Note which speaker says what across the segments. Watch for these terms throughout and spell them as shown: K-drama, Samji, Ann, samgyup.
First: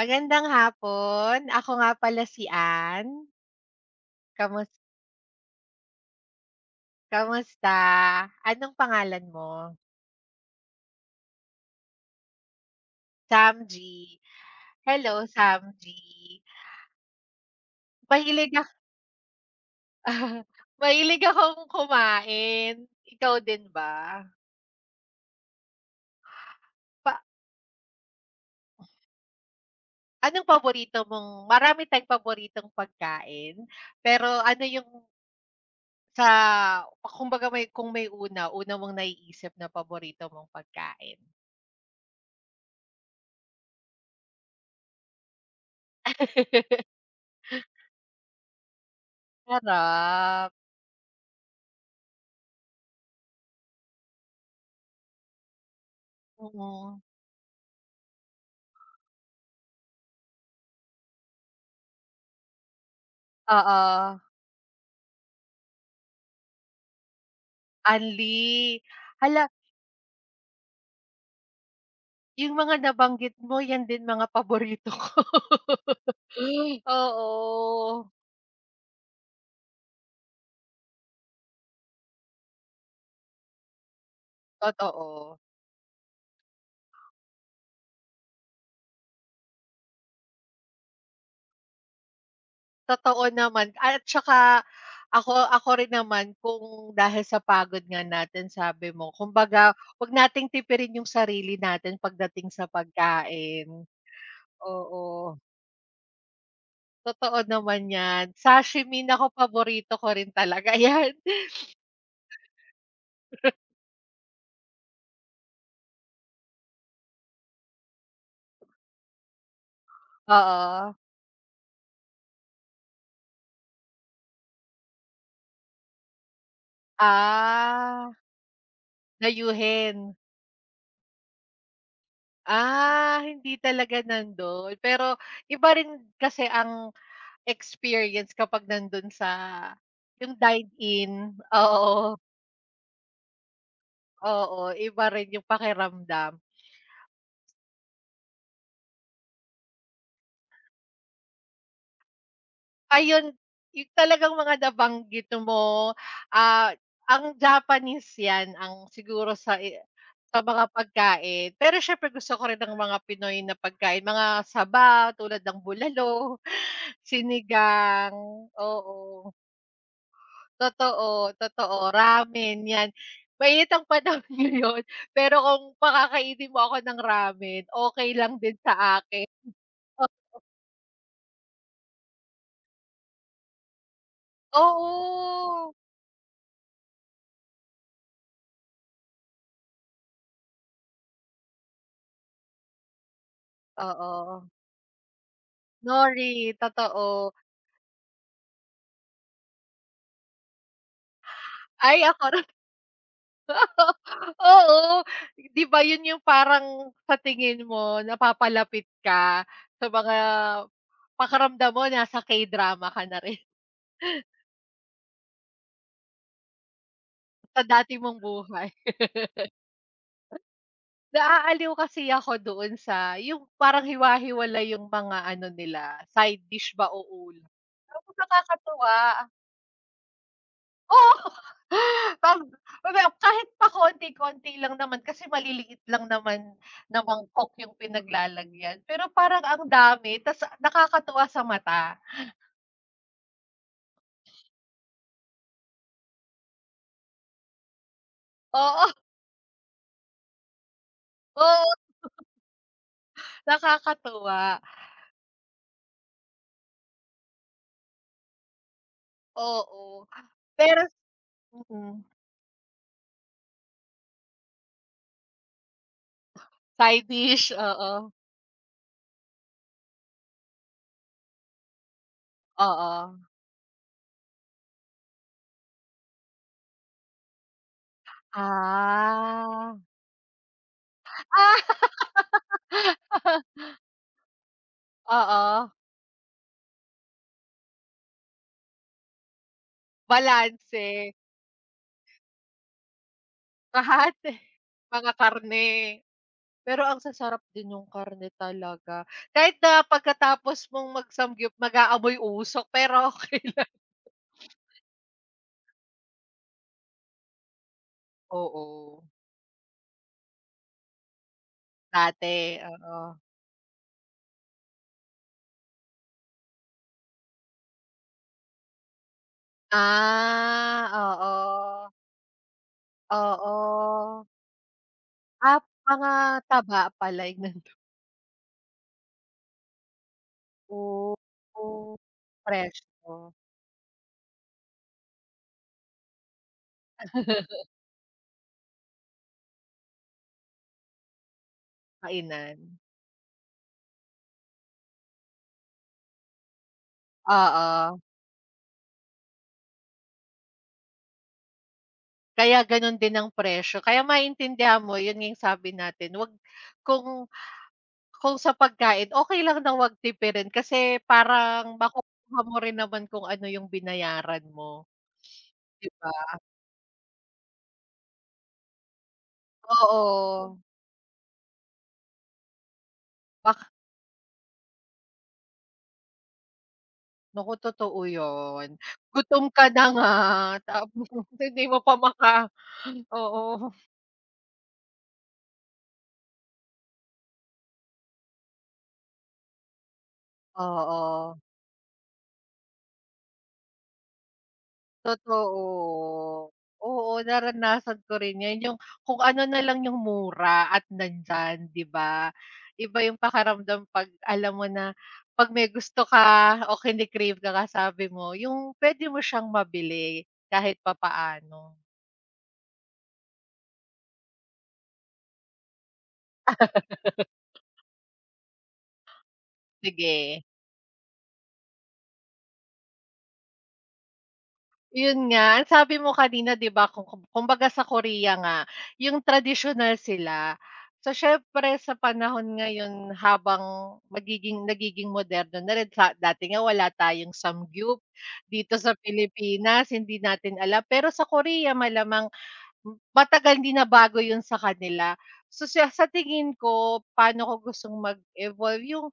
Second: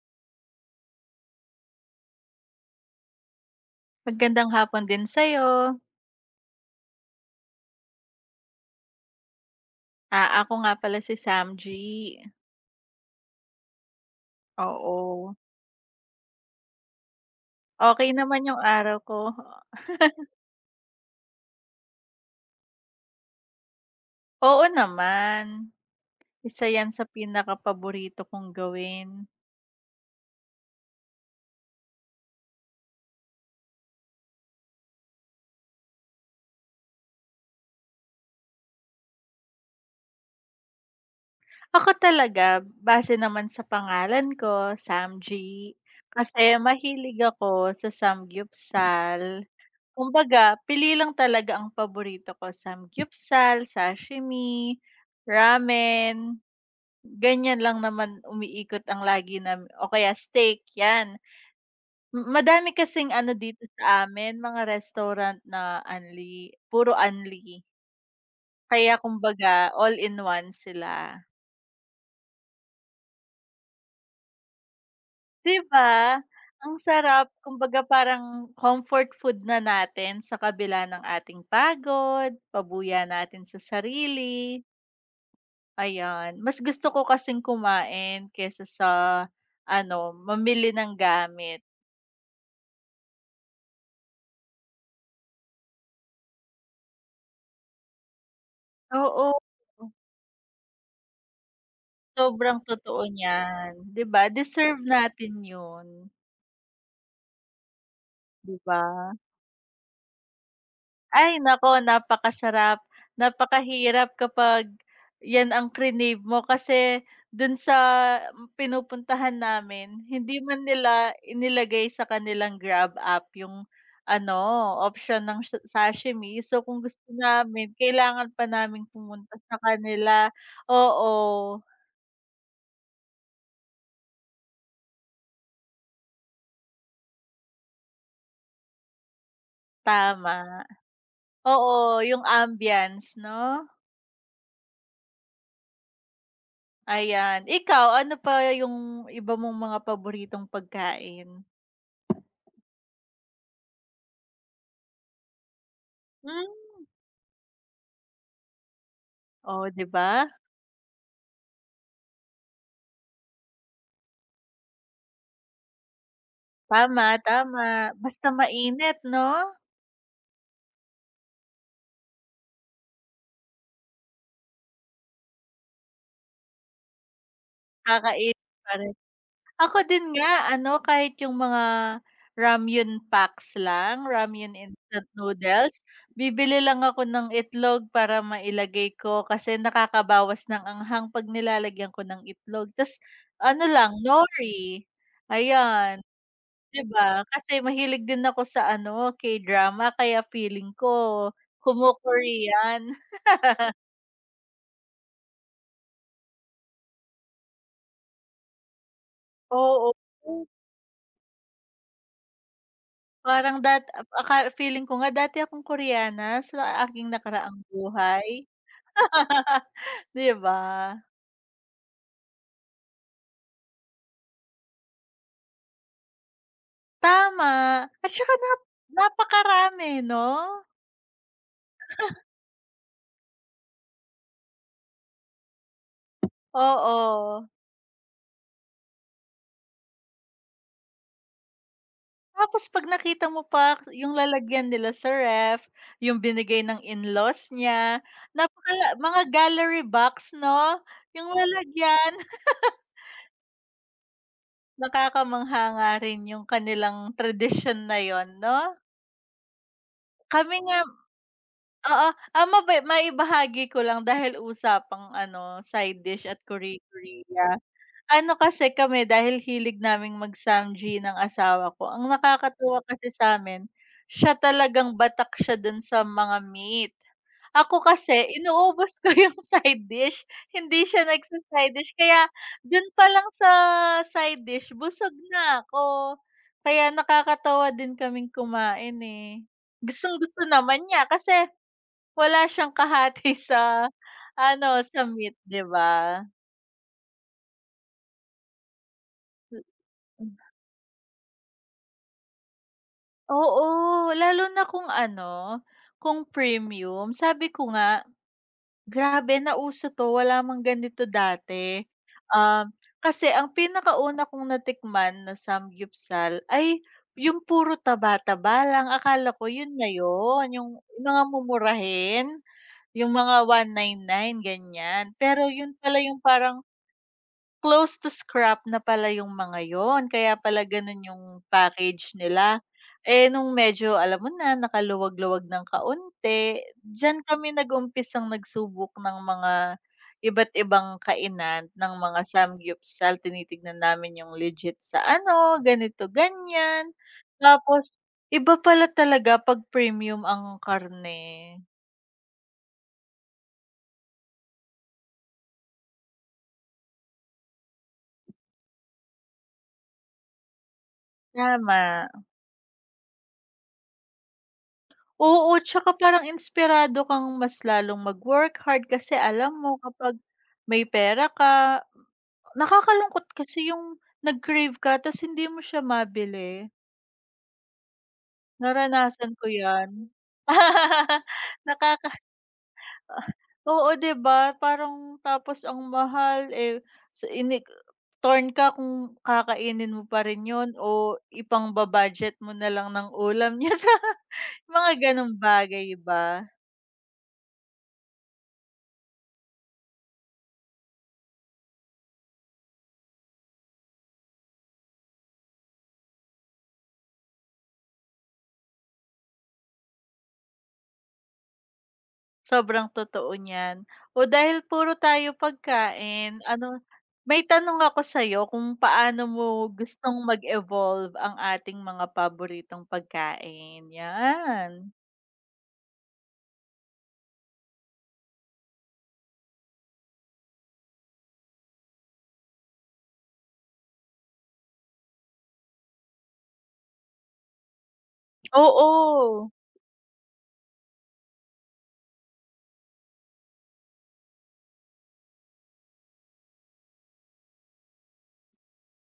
Speaker 1: Magandang hapon. Ako nga pala si Ann.
Speaker 2: Magandang
Speaker 1: Kamus
Speaker 2: hapon din sa'yo.
Speaker 1: Kamusta? Anong pangalan mo?
Speaker 2: Ah, ako nga pala si Samji.
Speaker 1: Samji. Hello,
Speaker 2: Oo,
Speaker 1: Samji.
Speaker 2: okey naman
Speaker 1: Mahilig
Speaker 2: yung
Speaker 1: ak
Speaker 2: araw ko.
Speaker 1: Mahilig akong kumain. Ikaw din ba?
Speaker 2: Oo naman, isa yan sa
Speaker 1: Pa
Speaker 2: pinakapaborito kong gawin.
Speaker 1: Anong paborito mong marami tayong paboritong pagkain, pero ano yung sa kumbaga may may una, una mong naiisip na paborito mong pagkain?
Speaker 2: Ako talaga base naman sa pangalan ko, Samji, kasi mahilig ako sa samgyupsal.
Speaker 1: Sarap,
Speaker 2: Kumbaga pili lang talaga ang paborito ko, samgyupsal, sashimi, ramen.
Speaker 1: mm.
Speaker 2: Ganyan lang naman umiikot ang lagi nam o kaya steak, 'yan. Madami kasing ano dito sa
Speaker 1: Oo,
Speaker 2: amin, mga restaurant na only, puro only.
Speaker 1: Anli.
Speaker 2: Kaya
Speaker 1: Hala,
Speaker 2: kumbaga all in one sila.
Speaker 1: yung mga nabanggit mo yan din mga paborito ko.
Speaker 2: 'Di ba? Ang
Speaker 1: Eh.
Speaker 2: sarap,
Speaker 1: Oo,
Speaker 2: kumbaga parang comfort food na natin sa kabila ng ating pagod, pabuya natin sa sarili,
Speaker 1: totoo.
Speaker 2: ayan. Mas gusto ko kasing kumain kaysa sa ano, mamili ng gamit.
Speaker 1: Totoo naman, at saka ako ako rin naman kung dahil sa pagod nga natin sabi mo
Speaker 2: Oo.
Speaker 1: kumbaga 'wag nating tipirin yung sarili natin pagdating
Speaker 2: Sobrang
Speaker 1: sa
Speaker 2: totoo
Speaker 1: pagkain.
Speaker 2: niyan, 'di ba deserve natin
Speaker 1: Oo,
Speaker 2: 'yun,
Speaker 1: totoo naman yan.
Speaker 2: 'di
Speaker 1: Sashimi,
Speaker 2: ba?
Speaker 1: na naku, paborito ko rin talaga yan.
Speaker 2: Ay naku napakasarap, napakahirap kapag 'yan ang crinave mo kasi dun sa pinupuntahan namin hindi man
Speaker 1: Oo.
Speaker 2: nila inilagay sa kanilang Grab app yung ano, option ng sa sashimi. So, kung gusto namin
Speaker 1: Ah,
Speaker 2: kailangan pa naming pumunta sa
Speaker 1: dayuhin.
Speaker 2: kanila. Oo,
Speaker 1: Ah, hindi talaga nando'n. Pero iba rin kasi ang experience kapag nando'n sa
Speaker 2: tama.
Speaker 1: yung dine-in,
Speaker 2: Oo,
Speaker 1: oo,
Speaker 2: yung ambiance 'no?
Speaker 1: oo, iba rin yung pakiramdam.
Speaker 2: Ayan. Ikaw, ano pa yung iba mong mga paboritong pagkain?
Speaker 1: Ayun, yung talagang mga nabanggit mo,
Speaker 2: Hmm.
Speaker 1: ah, ang Japanese 'yan ang siguro
Speaker 2: Oh, 'di ba?
Speaker 1: sa mga pagkain. Pero syempre gusto ko rin ng mga Pinoy na pagkain, mga saba tulad ng bulalo,
Speaker 2: Tama, tama.
Speaker 1: sinigang,
Speaker 2: Basta mainit 'no?
Speaker 1: oo. Totoo, totoo. Ramen 'yan. Mainit ang panahon ngayon, pero kung pakakainin mo ako ng ramen, okay lang
Speaker 2: Kakainin
Speaker 1: din
Speaker 2: pa rin.
Speaker 1: sa akin.
Speaker 2: Ako din
Speaker 1: O-
Speaker 2: nga ano, kahit yung mga ramyun packs lang, ramyun instant
Speaker 1: Oo,
Speaker 2: noodles, bibili lang ako ng itlog para mailagay ko kasi nakakabawas ng anghang 'pag nilalagyan ko ng itlog. Tas ano lang,
Speaker 1: oo.
Speaker 2: nori, ayan.
Speaker 1: Nori,
Speaker 2: 'Di
Speaker 1: totoo.
Speaker 2: ba? Kasi mahilig din ako sa ano, K-drama kaya feeling ko
Speaker 1: Ay, ako rin,
Speaker 2: kumo-Korean.
Speaker 1: oo. 'Di ba 'yun yung parang sa tingin mo napapalapit ka sa
Speaker 2: Oo,
Speaker 1: mga pakiramdam mo nasa K-drama ka na rin,
Speaker 2: parang dat aka feeling ko nga dati akong Koreana sa aking nakaraang
Speaker 1: sa dati mong
Speaker 2: buhay,
Speaker 1: buhay.
Speaker 2: 'di ba?
Speaker 1: Naaaliw kasi ako doon sa yung parang hiwa-hiwalay yung mga ano nila, side dish ba o ulam.
Speaker 2: Tama, at
Speaker 1: Tapos
Speaker 2: saka
Speaker 1: nakakatuwa,
Speaker 2: napakarami 'no?
Speaker 1: oo, 'pag pag- kahit pakonti-konti lang naman kasi maliliit lang naman na
Speaker 2: Oo,
Speaker 1: mangkok yung pinaglalagyan, pero parang ang dami, ta's nakakatuwa sa mata.
Speaker 2: tapos 'pag nakita mo pa yung lalagyan nila sa ref, yung binigay ng in-laws niya, napakala
Speaker 1: Oo,
Speaker 2: mga gallery box 'no, yung
Speaker 1: oo,
Speaker 2: lalagyan.
Speaker 1: nakakatuwa,
Speaker 2: Nakakamangha nga rin yung kanilang tradisyon na yon, 'no?
Speaker 1: oo.
Speaker 2: Kami nga
Speaker 1: Pero mm,
Speaker 2: oo, maibahagi ko lang dahil usapang ano, side dish at
Speaker 1: side dish,
Speaker 2: kore-korea.
Speaker 1: oo,
Speaker 2: Ano kasi kami dahil hilig naming mag-samgi ng asawa ko, ang nakakatuwa
Speaker 1: oo.
Speaker 2: kasi sa'min, siya talagang batak siya dun sa mga meat. Ako kasi inuubos ko
Speaker 1: Ah.
Speaker 2: yung side dish, hindi siya nagsa-side
Speaker 1: Ah.
Speaker 2: dish kaya dun pa lang sa side dish busog na
Speaker 1: Oo,
Speaker 2: ako. Kaya nakakatawa din kaming kumain, eh. Gustong-gusto naman niya
Speaker 1: balanse,
Speaker 2: kasi wala siyang kahati sa
Speaker 1: kahati,
Speaker 2: ano, sa
Speaker 1: mga
Speaker 2: meat, 'di
Speaker 1: karne.
Speaker 2: ba?
Speaker 1: Pero ang sasarap din yung karne talaga. Kahit na
Speaker 2: Mm.
Speaker 1: pagkatapos mong mag-samgyup mag-aamoy usok, pero okey.
Speaker 2: Oo, lalo na kung ano, kung premium. Sabi ko nga,
Speaker 1: Oo,
Speaker 2: Grabe nauso 'to, wala mang ganito dati.
Speaker 1: dati,
Speaker 2: Um,
Speaker 1: oo.
Speaker 2: Kasi ang pinakauna kong natikman na samgyupsal ay yung puro taba-taba lang. Akala ko yun na yun, yung
Speaker 1: Ah,
Speaker 2: mga
Speaker 1: oo.
Speaker 2: mumurahin, yung mga
Speaker 1: Oo.
Speaker 2: 199 ganyan. Pero
Speaker 1: Ah,
Speaker 2: yun pala
Speaker 1: mga
Speaker 2: yung parang
Speaker 1: taba pala yung nando'n.
Speaker 2: close to scrap na pala yung mga yun, kaya pala ganun yung
Speaker 1: Oo,
Speaker 2: package nila.
Speaker 1: presko.
Speaker 2: Eh, nung medyo alam mo na, nakaluwag-luwag ng kaunti, diyan kami nag-umpisang nagsubok ng mga iba't ibang kainan ng mga
Speaker 1: Kainan,
Speaker 2: samgyupsal. Tinitignan namin yung legit sa ano, ganito, ganyan. Tapos
Speaker 1: oo.
Speaker 2: iba pala talaga 'pag premium ang karne,
Speaker 1: Kaya gano'n din ang presyo. Kaya maintindihan mo, 'yun nga yung sabi natin, wag kung sa pagkain, okay lang na wag tipirin kasi parang
Speaker 2: tama.
Speaker 1: makukuha mo rin naman kung ano yung binayaran mo,
Speaker 2: Oo,
Speaker 1: 'di
Speaker 2: tsaka parang
Speaker 1: ba?
Speaker 2: inspirado kang mas lalong mag-work hard kasi alam mo kapag
Speaker 1: Oo.
Speaker 2: may pera ka, nakakalungkot kasi
Speaker 1: Bak
Speaker 2: yung nag-crave ka tas hindi mo siya mabili.
Speaker 1: Naku, totoo 'yun.
Speaker 2: Naranasan
Speaker 1: Gutom
Speaker 2: ko
Speaker 1: ka na
Speaker 2: 'yan.
Speaker 1: nga tapos hindi mo pa
Speaker 2: Nakaka
Speaker 1: oo.
Speaker 2: Oo, 'di ba? Parang tapos ang mahal, eh, sa ini torn ka kung kakainin mo pa rin 'yun o
Speaker 1: Oo.
Speaker 2: ipang-ba-budget mo na lang ng ulam niyo sa mga gano'ng bagay ba.
Speaker 1: Totoo. Oo, naranasan ko rin 'yan, yung kung ano na lang yung mura at nandiyan, 'di ba? Iba yung pakaramdam 'pag alam mo na 'pag may gusto ka o kini-crave ka, kasabi mo, yung puwede mo siyang mabili kahit papaano.
Speaker 2: Sobrang totoo niyan. O dahil puro tayo pagkain, ano, may tanong ako sa'yo kung paano mo gustong
Speaker 1: Sige.
Speaker 2: mag-evolve ang ating mga paboritong pagkain, 'yan.
Speaker 1: Yun nga, ang sabi mo kanina, 'di ba kung kumbaga sa Korea nga, yung traditional sila. So siyempre sa panahon ngayon habang nagiging moderno na rin, sa dati nga wala tayong samgyup dito sa
Speaker 2: Oo.
Speaker 1: Pilipinas, hindi natin alam. Pero sa Korea, malamang matagal, hindi na bago yun sa kanila. So sa tingin ko paano ko gustong mag-evolve yung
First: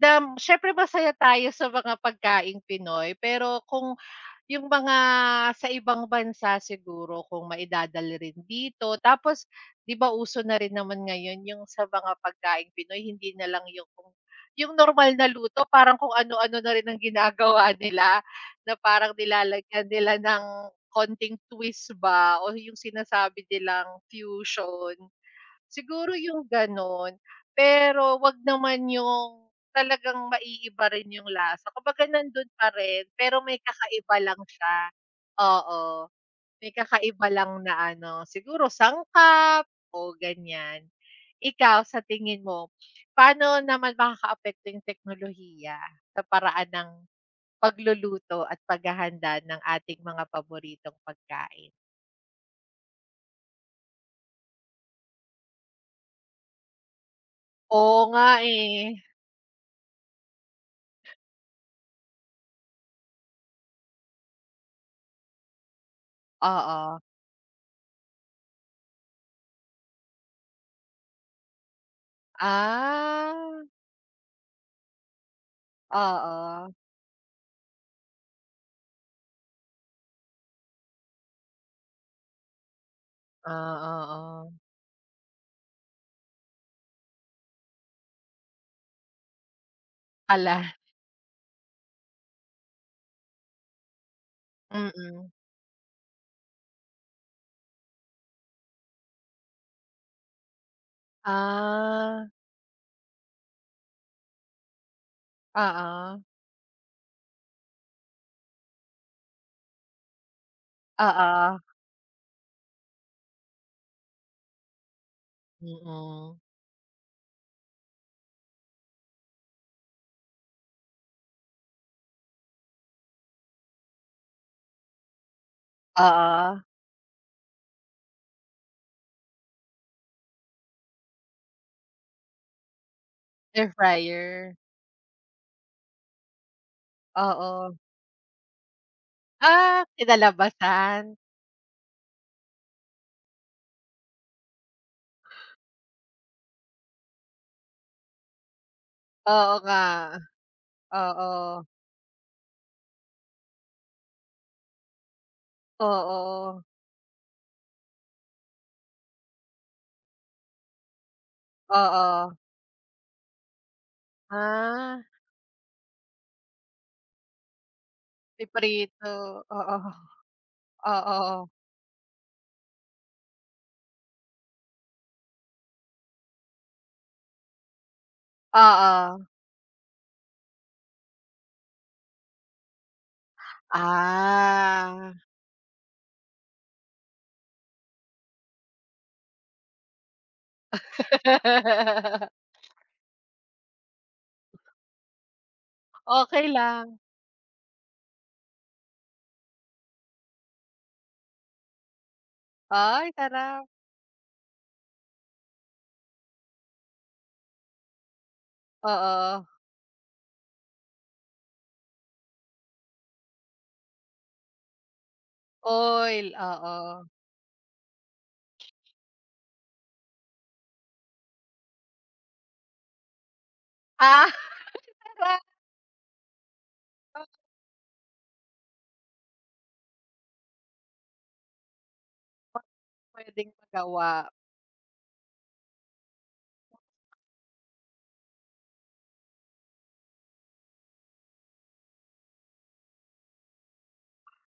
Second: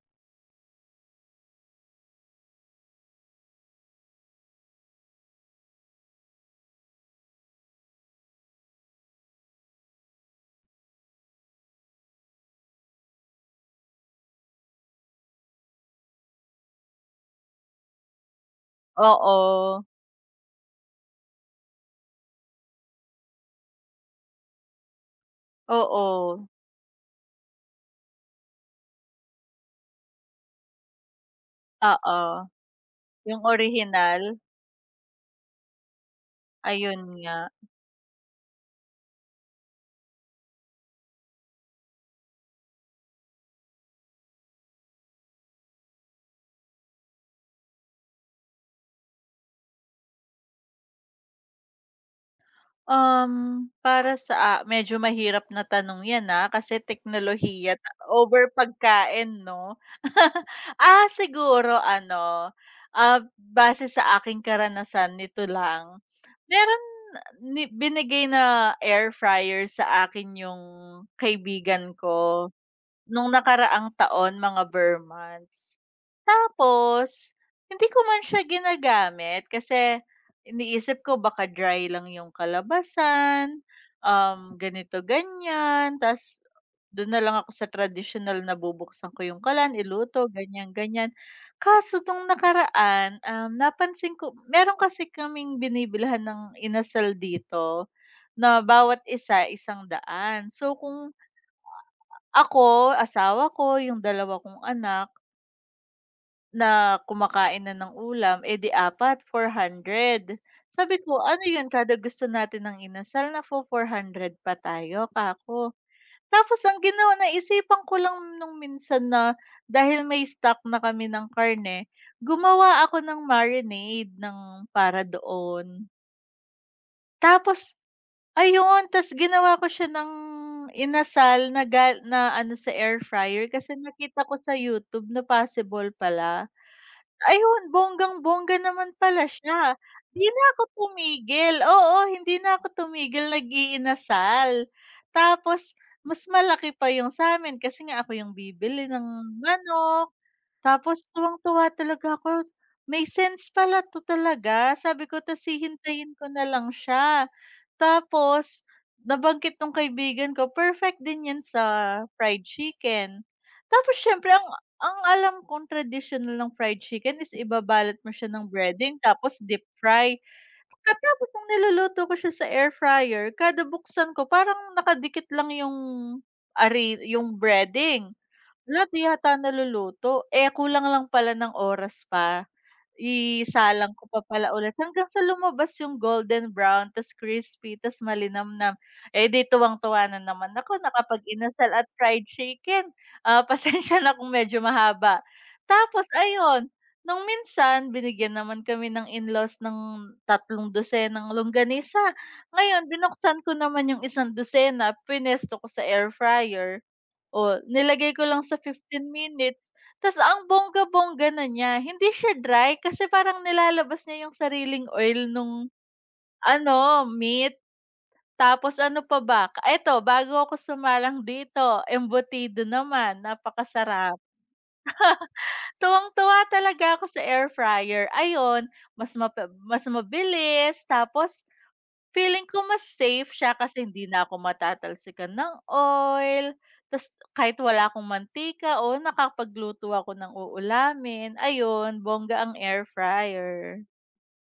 Speaker 1: siyempre masaya tayo sa mga pagkaing Pinoy, pero kung yung mga sa ibang bansa siguro kung maidadala rin dito, tapos 'di ba uso na rin naman ngayon yung sa mga pagkain Pinoy, hindi na lang yung yung normal na luto, parang kung ano-ano na rin ang ginagawa nila, na parang
Speaker 2: Oo.
Speaker 1: nilalagyan nila ng konting twist ba o yung sinasabi nilang fusion. Siguro yung
Speaker 2: Oo.
Speaker 1: gano'n, pero 'wag naman yung talagang maiiba rin yung lasa. Kumbaga
Speaker 2: Oo.
Speaker 1: nandun pa rin, pero
Speaker 2: Yung
Speaker 1: may kakaiba
Speaker 2: orihinal,
Speaker 1: lang siya. Oo, may
Speaker 2: ayun
Speaker 1: kakaiba
Speaker 2: nga.
Speaker 1: lang na ano, siguro sangkap o ganyan. Ikaw, sa tingin mo, paano naman makakaapekto yung teknolohiya sa paraan ng pagluluto at paghahanda ng ating mga paboritong pagkain?
Speaker 2: Para sa a medyo mahirap na tanong 'yan, kasi teknolohiya ta
Speaker 1: Oo nga,
Speaker 2: over
Speaker 1: eh.
Speaker 2: pagkain 'no? Ah, siguro ano, base sa aking karanasan nito lang, meron
Speaker 1: Oo.
Speaker 2: ni binigay na air fryer sa akin yung kaibigan ko. Nung
Speaker 1: Ah.
Speaker 2: nakaraang taon, mga bare months.
Speaker 1: Oo.
Speaker 2: Tapos, hindi ko man siya ginagamit kasi iniisip ko baka dry lang yung kalabasan,
Speaker 1: Ah, oo.
Speaker 2: ganito ganyan, ta's dun na lang ako sa traditional na bubuksan ko yung kalan, iluto,
Speaker 1: Hala,
Speaker 2: ganyan, ganyan. Kaso nung nakaraan, napansin ko meron kasi
Speaker 1: mm.
Speaker 2: kaming binibilhan ng inasal dito na bawat isa 100. So, kung
Speaker 1: Ah.
Speaker 2: ako, asawa ko, yung dalawa kong anak
Speaker 1: Oo.
Speaker 2: na kumakain na ng ulam, eh, di apat, 400. Sabi ko, "Ano 'yun
Speaker 1: Oo.
Speaker 2: kada gusto natin ng inasal nafo-400 pa tayo," kako.
Speaker 1: Mm.
Speaker 2: Tapos ang ginawa naisipan ko lang nung minsan na dahil may stock na kami ng karne, gumawa ako ng marinade ng para doon.
Speaker 1: Oo.
Speaker 2: Tapos ayun, ta's ginawa ko siya ng inasal na ga na ano sa air fryer
Speaker 1: Air
Speaker 2: kasi nakita ko
Speaker 1: fryer.
Speaker 2: sa YouTube na possible pala. Ayun,
Speaker 1: Oo.
Speaker 2: bonggang-bongga naman pala siya.
Speaker 1: Ah,
Speaker 2: 'Di na ako
Speaker 1: kinalabasan.
Speaker 2: tumigil, oo, hindi na ako tumigil nag-iinasal. Tapos mas malaki pa yung sa'min kasi nga ako yung bibili ng
Speaker 1: Oo nga.
Speaker 2: ano, tapos
Speaker 1: Oo.
Speaker 2: tuwang-tuwa talaga ako, "May sense pala 'to talaga," sabi ko, "tas hihintayin ko na
Speaker 1: Oo.
Speaker 2: lang siya." Tapos nabanggit nung kaibigan ko, perfect din 'yan sa
Speaker 1: Oo.
Speaker 2: fried chicken. Tapos siyempre ang
Speaker 1: Ah,
Speaker 2: alam kong traditional ng fried chicken is ibabalat mo siya ng breading
Speaker 1: piprito,
Speaker 2: tapos deep
Speaker 1: oo.
Speaker 2: fry. Pagkatapos nung
Speaker 1: Oo.
Speaker 2: niluluto ko siya sa air fryer, kada buksan ko parang nakadikit lang yung, ari yung breading. Wala, 'di
Speaker 1: Oo.
Speaker 2: yata naluluto. Eh, kulang lang pala ng oras pa. Isalang ko pa pala ulit hanggang
Speaker 1: Ah.
Speaker 2: sa lumabas yung golden brown tas crispy tas malinamnam. Eh, di tuwang-tuwa na naman ako nakapag-inasal at fried chicken. Ah, pasensya na kung medyo mahaba. Tapos
Speaker 1: Okey
Speaker 2: ayun,
Speaker 1: lang.
Speaker 2: nung minsan binigyan naman kami ng in-laws ng tatlong dosenang longganisa. Ngayon
Speaker 1: Ay,
Speaker 2: binuksan ko
Speaker 1: sarap.
Speaker 2: naman yung isang dosena, pinesto ko sa air fryer, o nilagay ko lang sa fifteen
Speaker 1: Oo.
Speaker 2: minutes. Tas ang bongga-bongga na niya, hindi siya dry kasi parang nilalabas niya yung sariling oil nung
Speaker 1: Oil,
Speaker 2: ano,
Speaker 1: oo.
Speaker 2: meat. Tapos ano pa ba, eto bago ako sumalang dito, embutido naman, napakasarap.
Speaker 1: Ah,
Speaker 2: Tuwang-tuwa talaga ako sa air fryer. Ayun, mas mas mabilis, tapos feeling ko mas safe
Speaker 1: puwedeng
Speaker 2: siya kasi hindi
Speaker 1: magawa.
Speaker 2: na ako matatalsikan ng oil. Tapos kahit wala akong mantika, o nakapagluto ako ng uulamin, ayun, bongga ang air fryer.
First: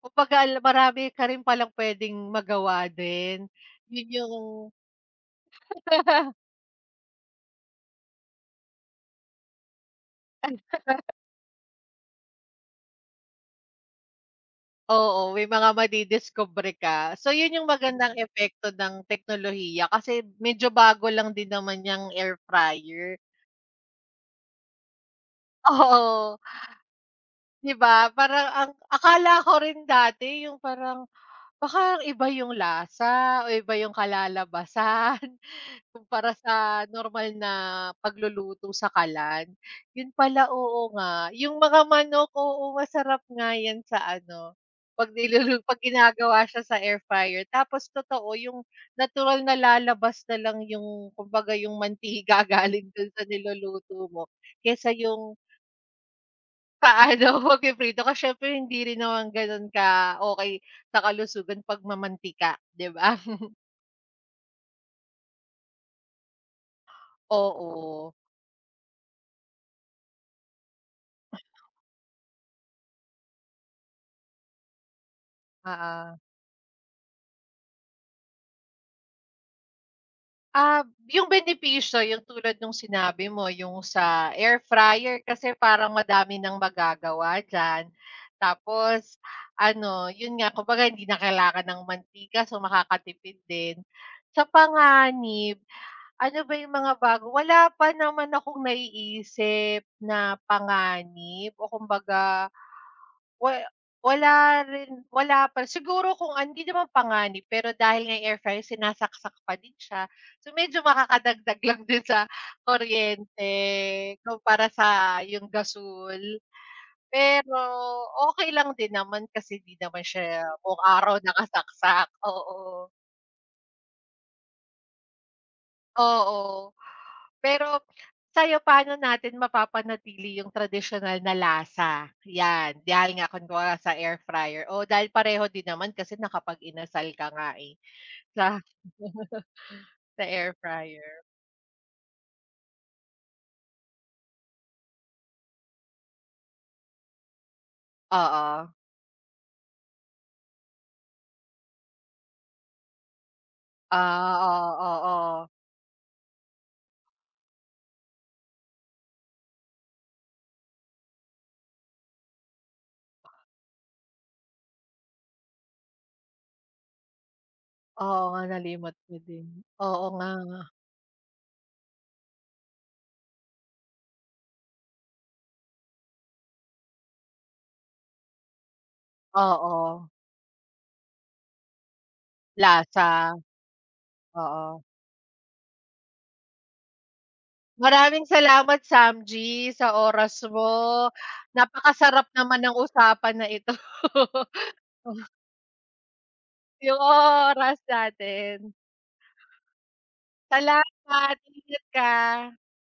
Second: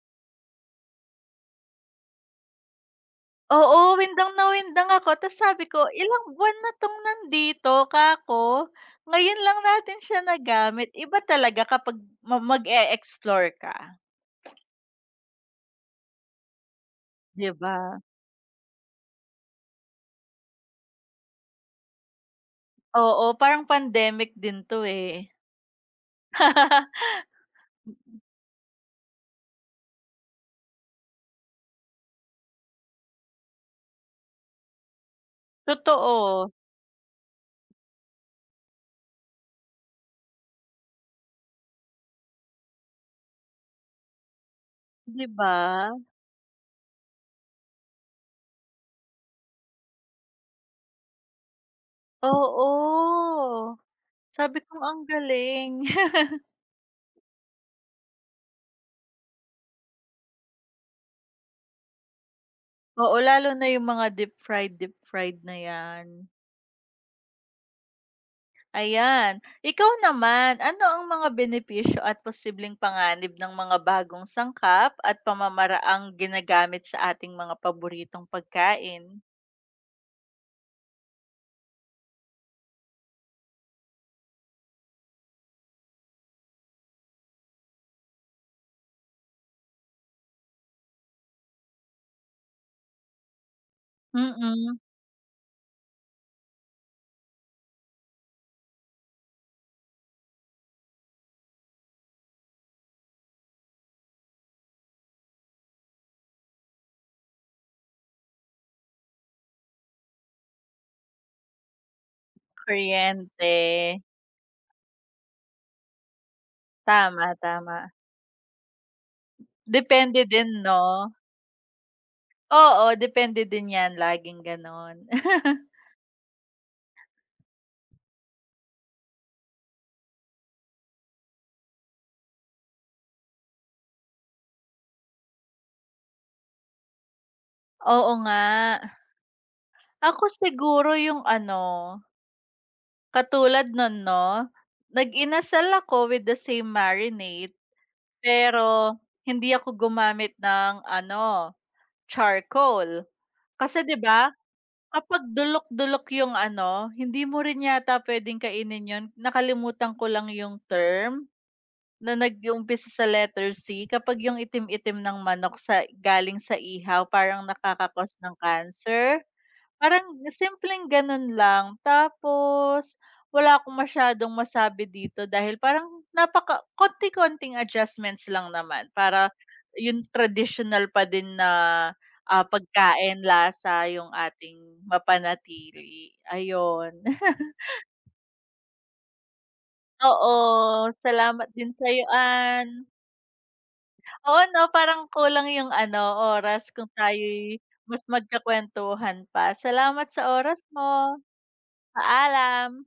Speaker 1: Kumbaga marami ka rin palang puwedeng magawa din.
Speaker 2: Oo,
Speaker 1: 'Yun
Speaker 2: windang
Speaker 1: yung
Speaker 2: na windang ako. Tapos sabi ko, "Ilang buwan na 'tong nandito, kako, ngayon lang natin siya nagamit." Iba talaga kapag mag-e-explore ka,
Speaker 1: oo, may mga madidiscover ka. So
Speaker 2: 'di
Speaker 1: 'yun yung
Speaker 2: ba?
Speaker 1: magandang epekto ng teknolohiya, kasi medyo bago lang din naman yung air fryer.
Speaker 2: Oo, parang pandemic din 'to, eh.
Speaker 1: Oo, 'di ba? Parang ang akala ko rin dati yung parang baka iba yung lasa o iba yung kalalabasan. Kumpara
Speaker 2: Totoo,
Speaker 1: sa normal na pagluluto sa kalan, yun pala, oo nga. Yung mga manok, oo, masarap nga yan sa ano,
Speaker 2: 'di ba?
Speaker 1: 'pag ginagawa siya sa air fryer. Tapos totoo yung natural na lalabas na lang yung kumbaga yung mantika galing dun sa
Speaker 2: Oo,
Speaker 1: niluluto mo,
Speaker 2: sabi ko
Speaker 1: kesa
Speaker 2: ang
Speaker 1: yung
Speaker 2: galing.
Speaker 1: paano magpiprito ka, siyempre hindi rin naman ganun ka okay sa kalusugan 'pag mamantika, 'di ba?
Speaker 2: Oo, lalo na yung mga deep fried na yan.
Speaker 1: Oo,
Speaker 2: Ayan, ikaw naman, ano ang mga benepisyo at posibleng panganib ng mga bagong sangkap at
Speaker 1: ah
Speaker 2: pamamaraang
Speaker 1: ah.
Speaker 2: ginagamit sa ating mga paboritong pagkain?
Speaker 1: Ah, yung benepisyo, yung tulad nung sinabi mo, yung sa air fryer kasi parang madami ng magagawa diyan. Tapos ano, yun nga, kumbaga hindi na kailangan ng mantika, so makakatipid din. Sa
Speaker 2: Mm,
Speaker 1: panganib, ano ba yung mga bago, wala pa naman akong naiisip na panganib o kumbaga Wa wala rin, wala pa siguro kung hindi naman panganib, pero dahil nga air fryer sinasaksak pa din siya, so medyo makakadagdag lang din sa kuryente
Speaker 2: kuryente.
Speaker 1: kumpara sa yung gasol.
Speaker 2: Tama,
Speaker 1: Pero
Speaker 2: tama.
Speaker 1: okey lang din naman kasi 'di naman
Speaker 2: Depende
Speaker 1: siya
Speaker 2: din
Speaker 1: buong
Speaker 2: 'no?
Speaker 1: araw nakasaksak,
Speaker 2: Oo,
Speaker 1: oo.
Speaker 2: depende din yan laging gano'n.
Speaker 1: Oo. Pero sa'yo, paano natin mapapanatili yung tradisyonal na lasa? 'Yan, dahil nga kunwari sa air fryer o dahil pareho din naman kasi nakapag-inasal ka nga, eh,
Speaker 2: Oo nga.
Speaker 1: sa
Speaker 2: Ako
Speaker 1: air
Speaker 2: siguro
Speaker 1: fryer.
Speaker 2: yung ano, katulad nun 'no, nag-inasal ako with the same marinade,
Speaker 1: Oo.
Speaker 2: pero hindi ako gumamit ng ano, charcoal. Kasi 'di ba,
Speaker 1: Ah,
Speaker 2: kapag
Speaker 1: oo, oo.
Speaker 2: dulok-dulok yung ano, hindi mo rin yata puwedeng kainin yon, nakalimutan ko lang yung term na nag-uumpisa sa letter C, kapag yung itim-itim ng manok sa galing sa ihaw parang nakakakos
Speaker 1: Oo
Speaker 2: ng
Speaker 1: nga, nalimot ko
Speaker 2: cancer.
Speaker 1: din.
Speaker 2: Parang
Speaker 1: Oo nga.
Speaker 2: simpleng gano'n lang. Tapos wala akong masyadong masabi dito dahil parang napaka konti-konting adjustments lang naman para
Speaker 1: Oo,
Speaker 2: yung traditional pa din na, pagkain,
Speaker 1: lasa,
Speaker 2: lasa yung ating
Speaker 1: oo.
Speaker 2: mapanatili, ayun.
Speaker 1: Maraming salamat, Samji, sa
Speaker 2: Oo,
Speaker 1: oras mo.
Speaker 2: salamat din sa'yo,
Speaker 1: Napakasarap naman
Speaker 2: Ann.
Speaker 1: ng usapan na ito.
Speaker 2: Oo 'no, parang kulang yung ano, oras kung
Speaker 1: Yung
Speaker 2: tayo
Speaker 1: oras
Speaker 2: mas
Speaker 1: natin.
Speaker 2: magkakuwentuhan pa. Salamat sa oras mo.
Speaker 1: Salamat, ingat ka.
Speaker 2: Paalam.